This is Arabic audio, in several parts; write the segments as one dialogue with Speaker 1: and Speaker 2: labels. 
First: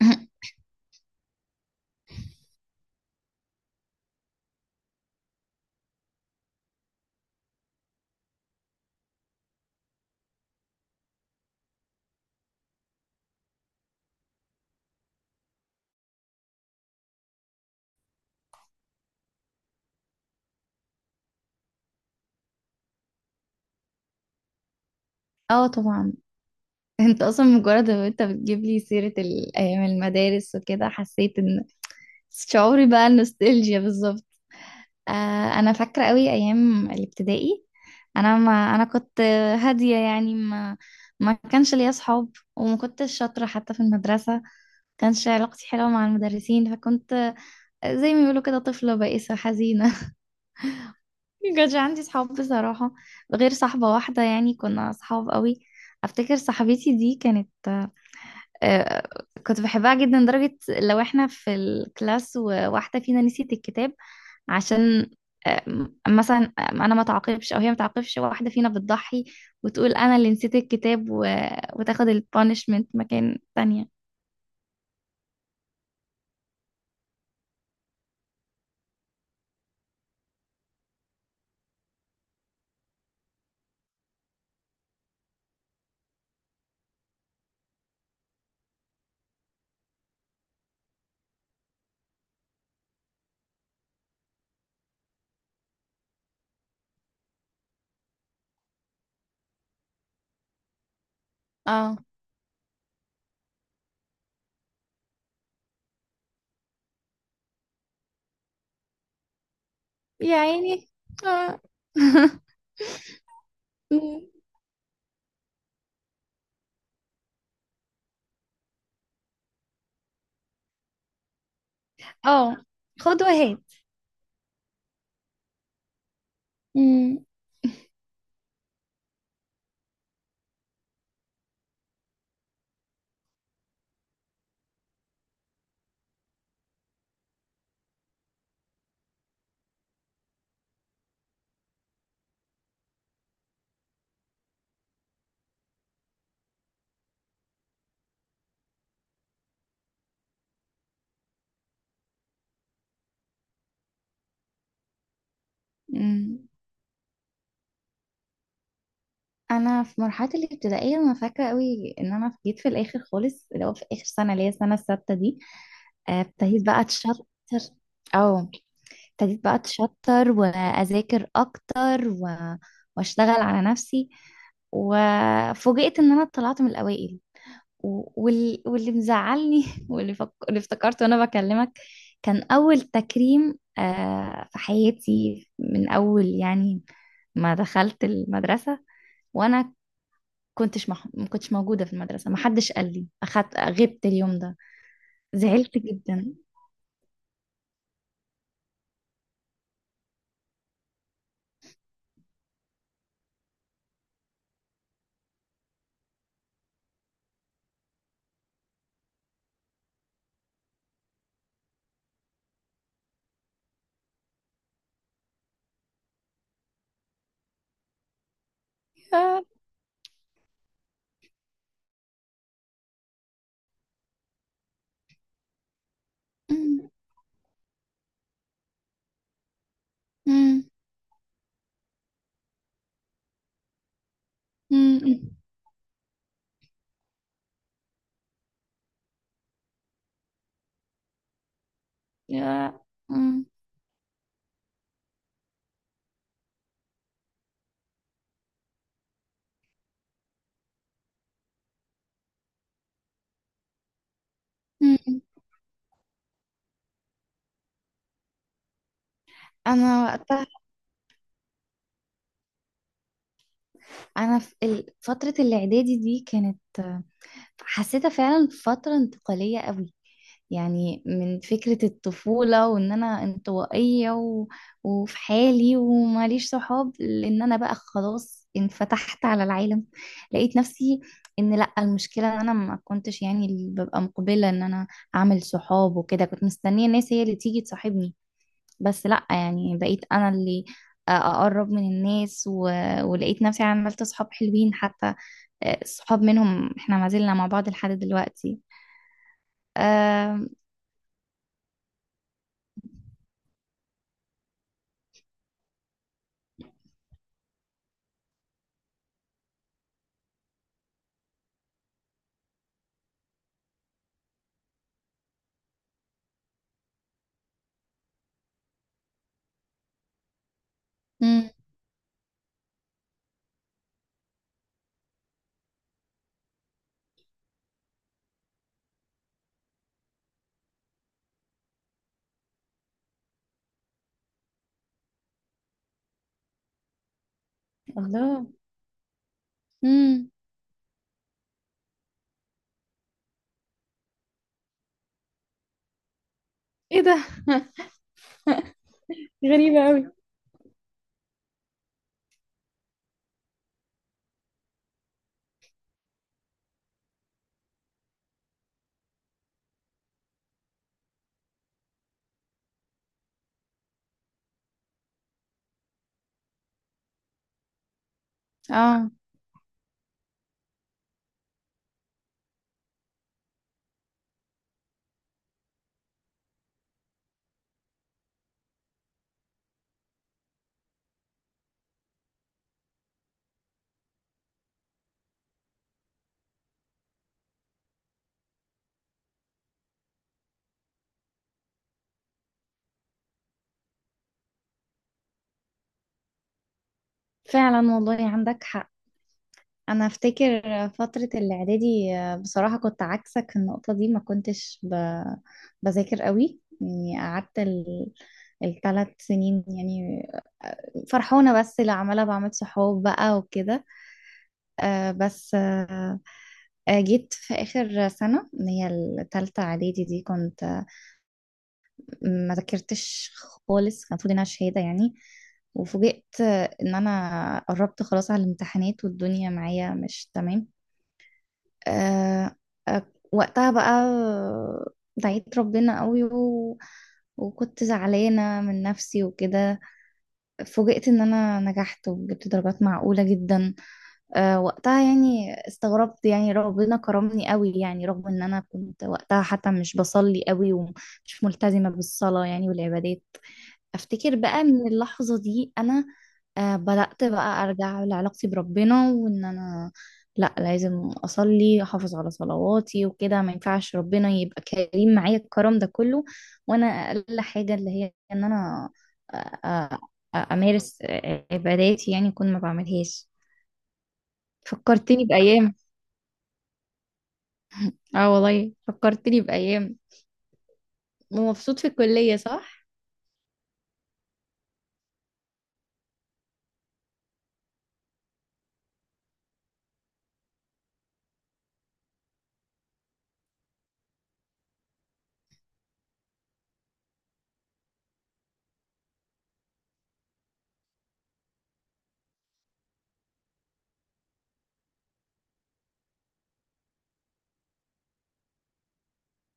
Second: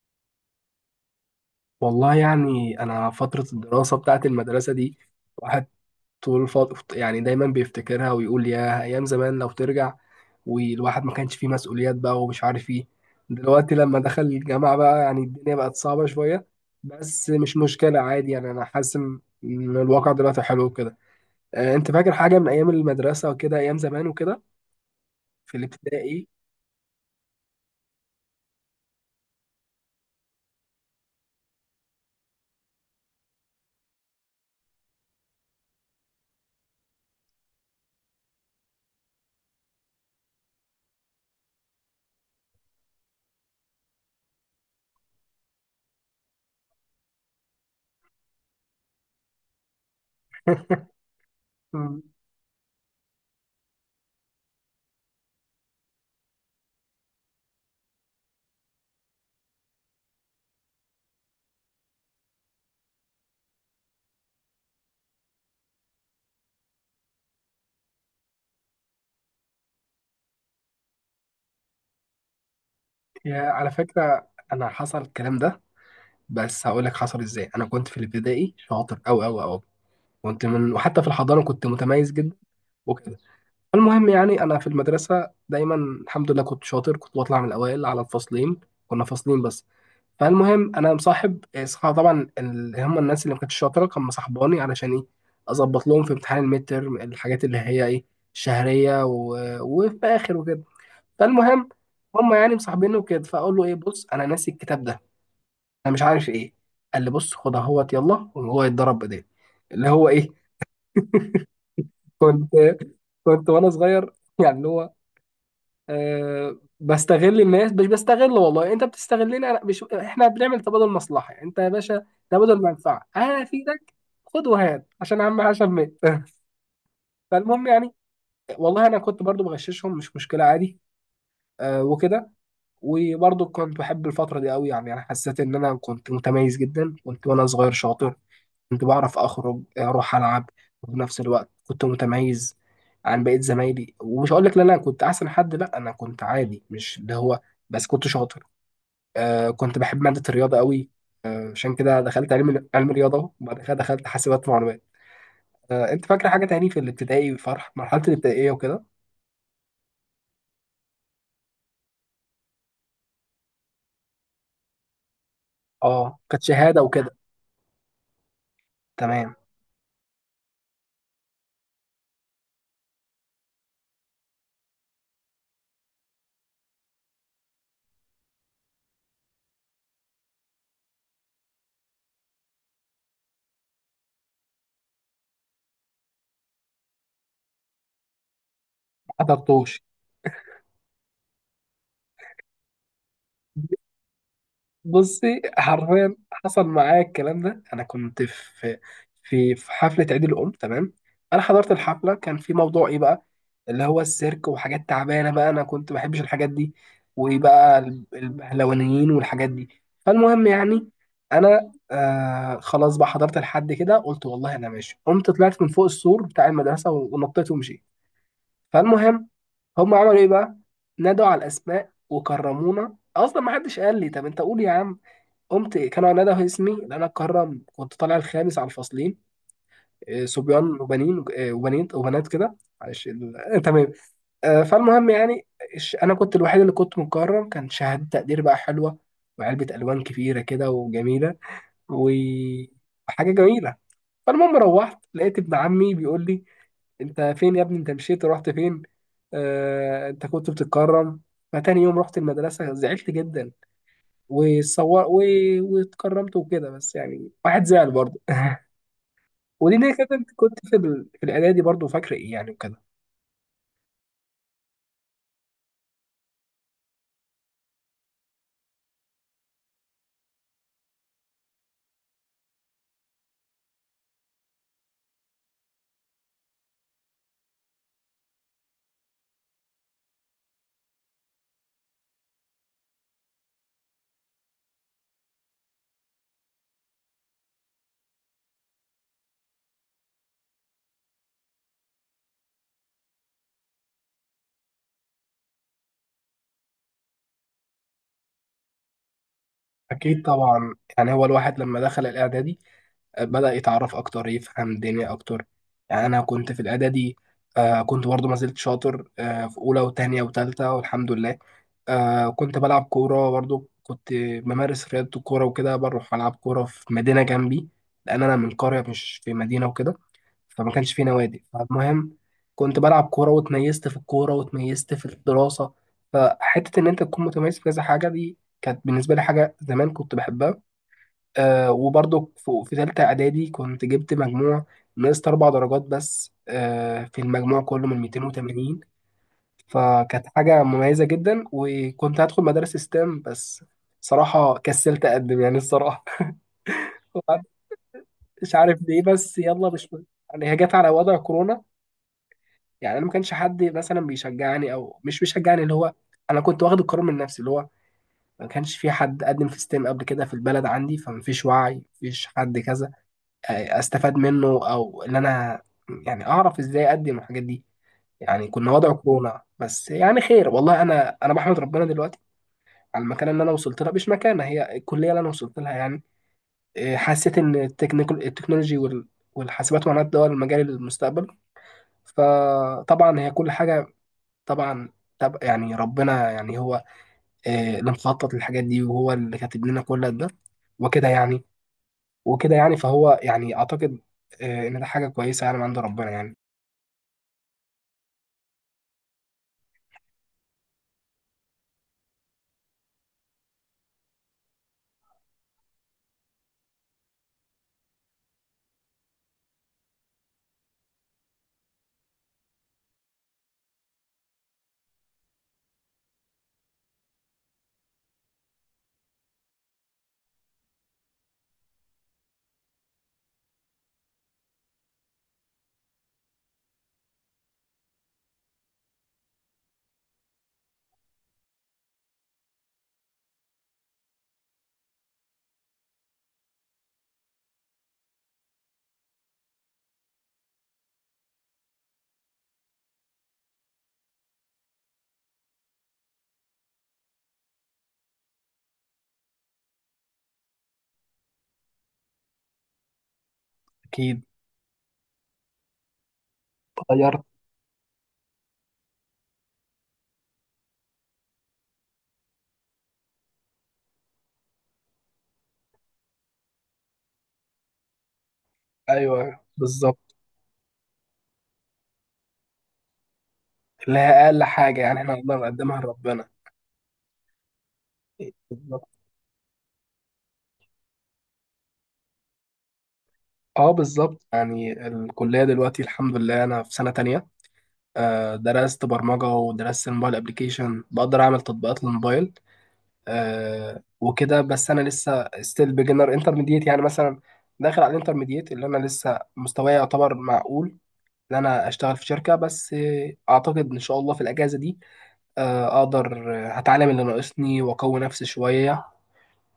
Speaker 1: والله يعني أنا فترة الدراسة بتاعت المدرسة دي واحد يعني دايما بيفتكرها ويقول يا أيام زمان لو ترجع، والواحد ما كانش فيه مسؤوليات بقى ومش عارف ايه. دلوقتي لما دخل الجامعة بقى يعني الدنيا بقت صعبة شوية، بس مش مشكلة عادي. يعني أنا حاسس إن الواقع دلوقتي حلو كده. أنت فاكر حاجة من أيام المدرسة وكده، أيام زمان وكده؟ في
Speaker 2: اه، طبعا.
Speaker 1: الابتدائي.
Speaker 2: انت اصلا مجرد ما انت بتجيب لي سيرة ايام المدارس وكده، حسيت ان شعوري بقى النوستالجيا بالظبط. آه، انا فاكرة قوي ايام الابتدائي. انا ما انا كنت هادية، يعني ما كانش ليا اصحاب، وما كنتش شاطرة حتى في المدرسة. كانش علاقتي حلوة مع المدرسين، فكنت زي ما بيقولوا كده طفلة بائسة حزينة. ما كانش
Speaker 1: مم.
Speaker 2: عندي صحاب بصراحة، غير صاحبة واحدة. يعني كنا صحاب قوي. افتكر صاحبتي دي كانت، آه، كنت بحبها جدا، لدرجة لو احنا في الكلاس وواحدة فينا نسيت الكتاب، عشان مثلا انا ما تعاقبش او هي ما تعاقبش، واحدة فينا بتضحي وتقول انا اللي نسيت الكتاب وتاخد البانشمنت مكان
Speaker 1: يا، على
Speaker 2: تانية.
Speaker 1: فكرة أنا حصل الكلام ده، بس هقولك حصل إزاي. أنا كنت في الابتدائي شاطر أوي أوي أوي، كنت من وحتى في الحضانة كنت متميز جدا وكده. المهم يعني أنا في المدرسة دايما الحمد لله كنت شاطر، كنت بطلع من الأوائل على الفصلين، كنا فصلين بس. فالمهم أنا مصاحب طبعا اللي هم الناس اللي ما كانتش شاطرة كان مصاحباني، علشان إيه؟ أظبط لهم في امتحان الميد تيرم الحاجات اللي هي إيه، شهرية و... وفي آخر وكده. فالمهم
Speaker 2: اه.
Speaker 1: هم يعني مصاحبيني وكده، فأقول له إيه، بص أنا ناسي الكتاب ده، أنا مش عارف إيه، قال لي بص خد أهوت يلا، وهو يتضرب بإيديه، اللي هو إيه.
Speaker 2: يا عيني. اه.
Speaker 1: كنت، كنت وانا صغير يعني اللي هو أه بستغل الناس. مش بستغل، والله انت بتستغلني انا، مش احنا بنعمل تبادل مصلحه، انت يا باشا
Speaker 2: اه،
Speaker 1: تبادل منفعه،
Speaker 2: خد
Speaker 1: انا
Speaker 2: وهات.
Speaker 1: افيدك خد وهات، عشان عم عشان مات.
Speaker 2: مم.
Speaker 1: فالمهم يعني، والله انا كنت برضو بغششهم، مش مشكله عادي. أه وكده. وبرضو كنت بحب الفتره دي قوي، يعني انا حسيت ان انا كنت متميز جدا، كنت وانا صغير شاطر، كنت بعرف أخرج أروح ألعب وفي نفس الوقت كنت متميز عن بقية زمايلي. ومش هقول لك لا أنا كنت أحسن حد، لا أنا كنت عادي، مش اللي هو، بس كنت شاطر. آه كنت بحب مادة الرياضة قوي، آه عشان كده دخلت علم رياضة أهو، وبعد كده دخلت حاسبات معلومات. آه، أنت فاكرة
Speaker 2: مم.
Speaker 1: حاجة تاني في الابتدائي، فرح مرحلة الابتدائية وكده؟
Speaker 2: انا في مرحله الابتدائيه، انا فاكره قوي ان انا جيت في الاخر خالص، اللي هو في اخر سنه، اللي هي السنه السادسه دي.
Speaker 1: أه
Speaker 2: آه،
Speaker 1: كانت
Speaker 2: ابتديت بقى
Speaker 1: شهادة وكده.
Speaker 2: اتشطر، او
Speaker 1: تمام.
Speaker 2: ابتديت بقى اتشطر واذاكر اكتر واشتغل على نفسي. وفوجئت ان انا طلعت من الاوائل. واللي مزعلني، اللي افتكرته وانا بكلمك، كان اول تكريم في حياتي، من اول يعني ما دخلت المدرسه.
Speaker 1: ما
Speaker 2: وانا
Speaker 1: حضرتوش.
Speaker 2: ما كنتش موجودة في المدرسة، ما حدش قال لي. أخدت، غبت اليوم ده.
Speaker 1: بصي
Speaker 2: زعلت
Speaker 1: حرفيا
Speaker 2: جدا.
Speaker 1: حصل معايا الكلام ده. انا كنت في في حفله عيد الام، تمام. انا حضرت الحفله، كان في موضوع ايه بقى، اللي هو السيرك وحاجات تعبانه بقى، انا كنت ما بحبش الحاجات دي، وبقى البهلوانيين والحاجات دي. فالمهم يعني انا خلاص بقى حضرت لحد كده، قلت والله انا ماشي، قمت طلعت من فوق السور بتاع المدرسه ونطيت ومشيت. فالمهم
Speaker 2: يا.
Speaker 1: هم عملوا ايه بقى، نادوا على الاسماء وكرمونا، اصلا ما حدش قال لي. طب انت قول يا عم. قمت إيه، كان عناد اسمي،
Speaker 2: أم،
Speaker 1: لأن أنا القاهرة كنت طالع الخامس على الفصلين.
Speaker 2: أم،
Speaker 1: صبيان وبنين، وبنات وبنات كده. معلش تمام.
Speaker 2: أم،
Speaker 1: فالمهم
Speaker 2: أم.
Speaker 1: يعني، أنا كنت الوحيد اللي كنت مكرم، كان شهادة تقدير بقى حلوة، وعلبة ألوان كبيرة كده وجميلة،
Speaker 2: يا.
Speaker 1: وحاجة
Speaker 2: أم،
Speaker 1: جميلة. فالمهم روحت لقيت ابن عمي بيقول لي، أنت فين يا ابني، أنت مشيت رحت فين، أنت كنت بتتكرم. فتاني يوم رحت المدرسة زعلت جدا،
Speaker 2: أم،
Speaker 1: وصور و...
Speaker 2: أم.
Speaker 1: واتكرمت وكده، بس يعني واحد زعل برضه. ودي ليه
Speaker 2: أنا
Speaker 1: كده، انت
Speaker 2: وقتها،
Speaker 1: كنت في في الاعدادي برضه، فاكر ايه يعني وكده؟
Speaker 2: أنا في فترة الإعدادي دي كانت، حسيتها فعلا فترة انتقالية قوي. يعني من فكرة الطفولة وان انا انطوائية وفي حالي وماليش صحاب، لان انا بقى خلاص انفتحت على العالم. لقيت نفسي ان لا، المشكلة ان انا ما كنتش يعني اللي ببقى مقبلة ان انا اعمل صحاب وكده. كنت مستنية الناس هي اللي تيجي تصاحبني. بس لا، يعني بقيت انا اللي اقرب من الناس ولقيت نفسي عملت صحاب حلوين حتى. صحاب منهم احنا ما زلنا مع بعض لحد دلوقتي.
Speaker 1: اكيد
Speaker 2: آه...
Speaker 1: طبعا، يعني هو الواحد لما دخل الاعدادي بدأ يتعرف اكتر، يفهم الدنيا اكتر. يعني انا كنت في الاعدادي آه كنت برضه ما زلت شاطر، آه في اولى وتانية وتالتة، والحمد لله. آه كنت بلعب كورة برضه، كنت بمارس رياضة الكورة وكده، بروح ألعب كورة في مدينة جنبي، لأن أنا من قرية مش في مدينة وكده، فما كانش في نوادي.
Speaker 2: مم.
Speaker 1: فالمهم كنت بلعب كورة، واتميزت في الكورة، واتميزت في الدراسة. فحتة إن أنت تكون متميز في كذا حاجة دي كانت بالنسبة لي حاجة، زمان كنت بحبها. آه وبرضو في تالتة إعدادي كنت جبت مجموع، نقصت أربع درجات بس آه، في المجموع كله من
Speaker 2: الله.
Speaker 1: 280. فكانت
Speaker 2: امم.
Speaker 1: حاجة مميزة جدا، وكنت هدخل مدارس ستام، بس صراحة كسلت أقدم يعني، الصراحة.
Speaker 2: ايه ده.
Speaker 1: مش عارف ليه، بس يلا
Speaker 2: غريبة
Speaker 1: مش
Speaker 2: قوي.
Speaker 1: يعني. هي جت على وضع كورونا، يعني انا ما كانش حد مثلا بيشجعني او مش بيشجعني، اللي هو انا كنت واخد القرار من نفسي، اللي هو ما كانش في حد قدم في ستيم قبل كده في البلد عندي، فما فيش وعي، ما فيش حد كذا استفاد منه، او ان انا يعني اعرف ازاي اقدم الحاجات دي. يعني كنا وضع
Speaker 2: اه،
Speaker 1: كورونا، بس يعني خير، والله انا بحمد ربنا دلوقتي على المكانه اللي انا وصلت لها، مش مكانه، هي الكليه اللي انا وصلت لها يعني. حسيت ان التكنيكال، التكنولوجي والحاسبات ومعلومات، ده هو المجال المستقبل. فطبعا هي كل حاجه، طبعا. طب يعني ربنا يعني هو اللي مخطط للحاجات دي، وهو اللي كاتب لنا كل ده وكده يعني. وكده يعني، فهو يعني اعتقد ان ده حاجه كويسه يعني، من عند ربنا يعني.
Speaker 2: فعلا والله عندك حق. انا افتكر فترة الاعدادي، بصراحة كنت عكسك في النقطة دي. ما كنتش بذاكر قوي. يعني قعدت الثلاث سنين يعني فرحونة، بس اللي عمالة بعمل صحاب بقى وكده. بس جيت في آخر سنة، اللي هي التالتة إعدادي دي، كنت ما ذاكرتش خالص. كان المفروض انها شهاده يعني. وفوجئت ان انا قربت خلاص على الامتحانات والدنيا معايا مش تمام. آه آه، وقتها بقى دعيت ربنا قوي وكنت زعلانة من نفسي وكده. فوجئت ان انا نجحت وجبت درجات معقولة جدا. وقتها يعني استغربت، يعني ربنا كرمني قوي يعني، رغم ان انا كنت وقتها حتى مش بصلي قوي ومش ملتزمة بالصلاة يعني والعبادات.
Speaker 1: اكيد.
Speaker 2: افتكر بقى من اللحظة دي، انا بدأت
Speaker 1: غيرت.
Speaker 2: بقى ارجع لعلاقتي بربنا، وان انا لا، لازم اصلي، احافظ على صلواتي وكده. ما ينفعش ربنا يبقى كريم معايا الكرم ده كله، وانا اقل حاجة اللي هي ان انا آه،
Speaker 1: ايوه
Speaker 2: آه،
Speaker 1: بالظبط.
Speaker 2: امارس عباداتي، يعني كنت ما بعملهاش.
Speaker 1: اللي هي اقل حاجه يعني احنا
Speaker 2: فكرتني
Speaker 1: نقدر
Speaker 2: بأيام.
Speaker 1: نقدمها لربنا.
Speaker 2: اه والله
Speaker 1: بالظبط.
Speaker 2: فكرتني بأيام. ومبسوط في الكلية، صح؟
Speaker 1: اه بالظبط، يعني الكليه دلوقتي الحمد لله انا في سنه تانية، درست برمجه ودرست الموبايل ابلكيشن، بقدر اعمل تطبيقات للموبايل وكده. بس انا لسه ستيل بيجنر انترميديت، يعني مثلا داخل على الانترميديت، اللي انا لسه مستواي يعتبر معقول ان انا اشتغل في شركه، بس اعتقد ان شاء الله في الاجازه دي اقدر هتعلم اللي ناقصني واقوي نفسي شويه،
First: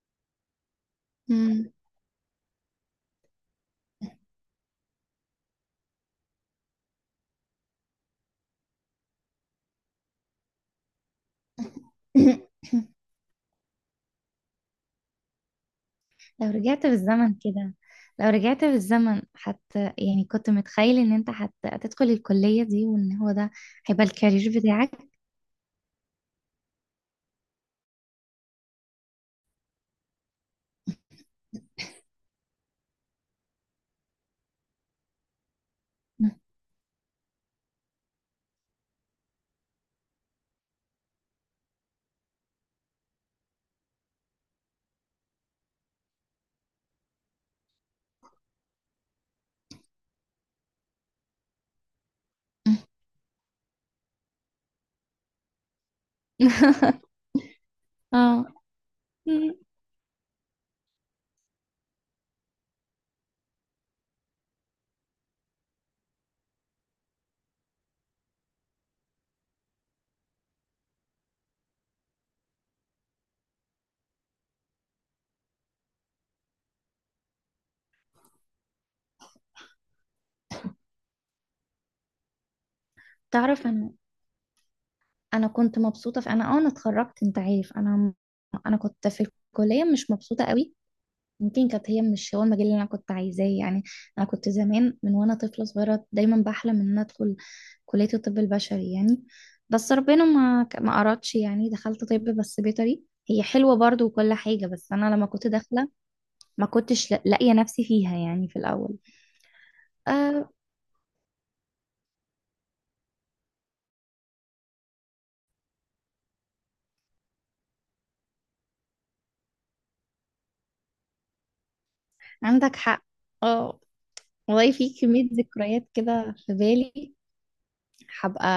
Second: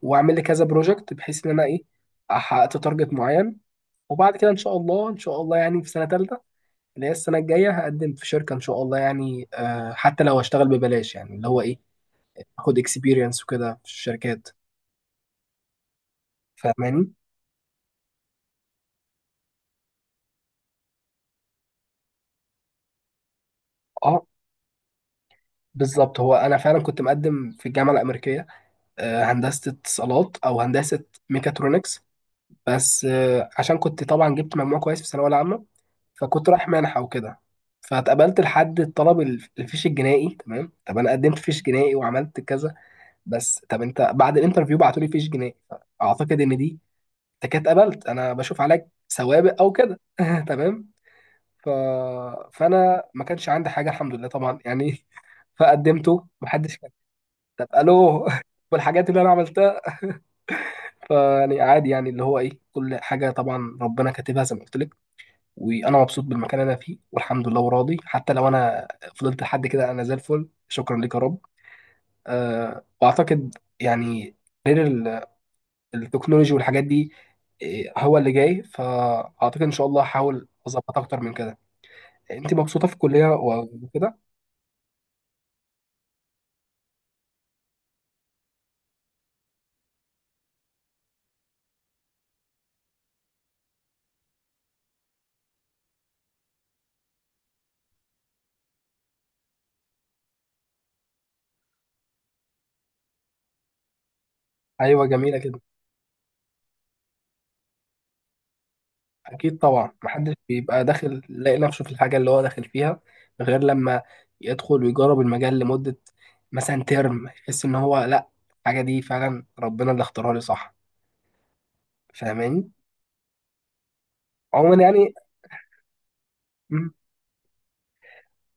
Speaker 1: واعمل لي كذا بروجكت، بحيث ان انا
Speaker 2: مم.
Speaker 1: ايه حققت تارجت معين. وبعد كده ان شاء الله ان شاء الله يعني في سنه ثالثه اللي هي السنه الجايه، هقدم في شركه ان شاء الله، يعني آه حتى لو هشتغل ببلاش، يعني اللي هو ايه، اخد اكسبيرينس وكده في الشركات،
Speaker 2: لو رجعت
Speaker 1: فاهماني.
Speaker 2: بالزمن كده لو رجعت بالزمن حتى، يعني كنت متخيل ان انت حت هتدخل الكلية دي، وان هو ده هيبقى
Speaker 1: اه
Speaker 2: الكارير بتاعك؟
Speaker 1: بالظبط، هو انا فعلا كنت مقدم في الجامعه الامريكيه، هندسه اتصالات او هندسه ميكاترونكس، بس عشان كنت طبعا جبت مجموع كويس في الثانويه العامه، فكنت رايح منحه وكده. فاتقبلت لحد الطلب الفيش الجنائي، تمام. طب انا قدمت فيش جنائي وعملت كذا، بس طب انت بعد الانترفيو بعتولي فيش جنائي. اعتقد ان دي، انت كده اتقبلت انا بشوف عليك سوابق او كده. تمام. ف... فانا ما كانش عندي حاجه الحمد لله طبعا يعني. فقدمته محدش. طب الو.
Speaker 2: اه.
Speaker 1: والحاجات اللي انا عملتها، فيعني عادي، يعني اللي هو ايه، كل حاجه طبعا ربنا كاتبها، زي ما قلت لك، وانا مبسوط بالمكان اللي انا فيه والحمد لله، وراضي حتى لو انا فضلت لحد كده، انا زي الفل، شكرا لك يا رب. أه واعتقد يعني، غير التكنولوجي والحاجات دي، هو اللي جاي، فاعتقد ان شاء الله هحاول اظبط اكتر من كده. انت مبسوطه في الكليه
Speaker 2: تعرف انا
Speaker 1: وكده؟
Speaker 2: انا كنت مبسوطة في انا اتخرجت. انت عارف انا كنت في الكلية مش مبسوطة قوي. يمكن كانت هي مش هو المجال اللي انا كنت عايزاه يعني. انا كنت زمان من وانا طفله صغيره دايما بحلم ان انا ادخل كليه الطب البشري يعني. بس ربنا ما ارادش يعني. دخلت طب بس بيطري. هي حلوه برضو وكل حاجه، بس
Speaker 1: ايوه
Speaker 2: انا لما
Speaker 1: جميله
Speaker 2: كنت
Speaker 1: كده.
Speaker 2: داخله ما كنتش لاقيه نفسي فيها، يعني في الاول.
Speaker 1: أكيد طبعا، محدش
Speaker 2: آه،
Speaker 1: بيبقى داخل لاقي نفسه في الحاجة اللي هو داخل فيها، غير لما يدخل ويجرب المجال لمدة مثلا ترم، يحس إن هو لأ، الحاجة دي فعلا ربنا اللي اختارها لي صح، فاهماني؟
Speaker 2: عندك حق. اه والله
Speaker 1: عموما
Speaker 2: في
Speaker 1: يعني.
Speaker 2: كميه ذكريات كده في
Speaker 1: مم.
Speaker 2: بالي. هبقى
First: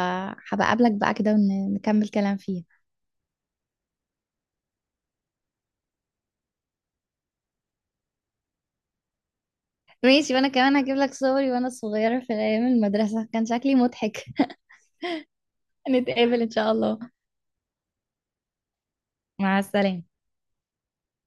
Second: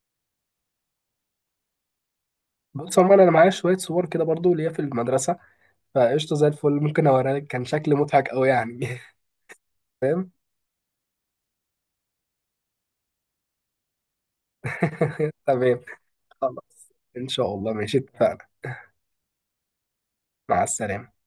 Speaker 2: هبقى اقابلك بقى كده ونكمل كلام فيها.
Speaker 1: بص عموما أنا معايا شوية صور كده برضو ليا في المدرسة، فقشطة زي الفل، ممكن أوريها لك، كان شكل مضحك أوي يعني.
Speaker 2: ماشي، وانا كمان هجيب لك صوري وانا صغيرة في ايام المدرسة، كان شكلي مضحك.
Speaker 1: تمام.
Speaker 2: نتقابل ان شاء
Speaker 1: خلاص.
Speaker 2: الله.
Speaker 1: إن شاء الله ماشي اتفقنا.
Speaker 2: مع السلامة.
Speaker 1: مع السلامة.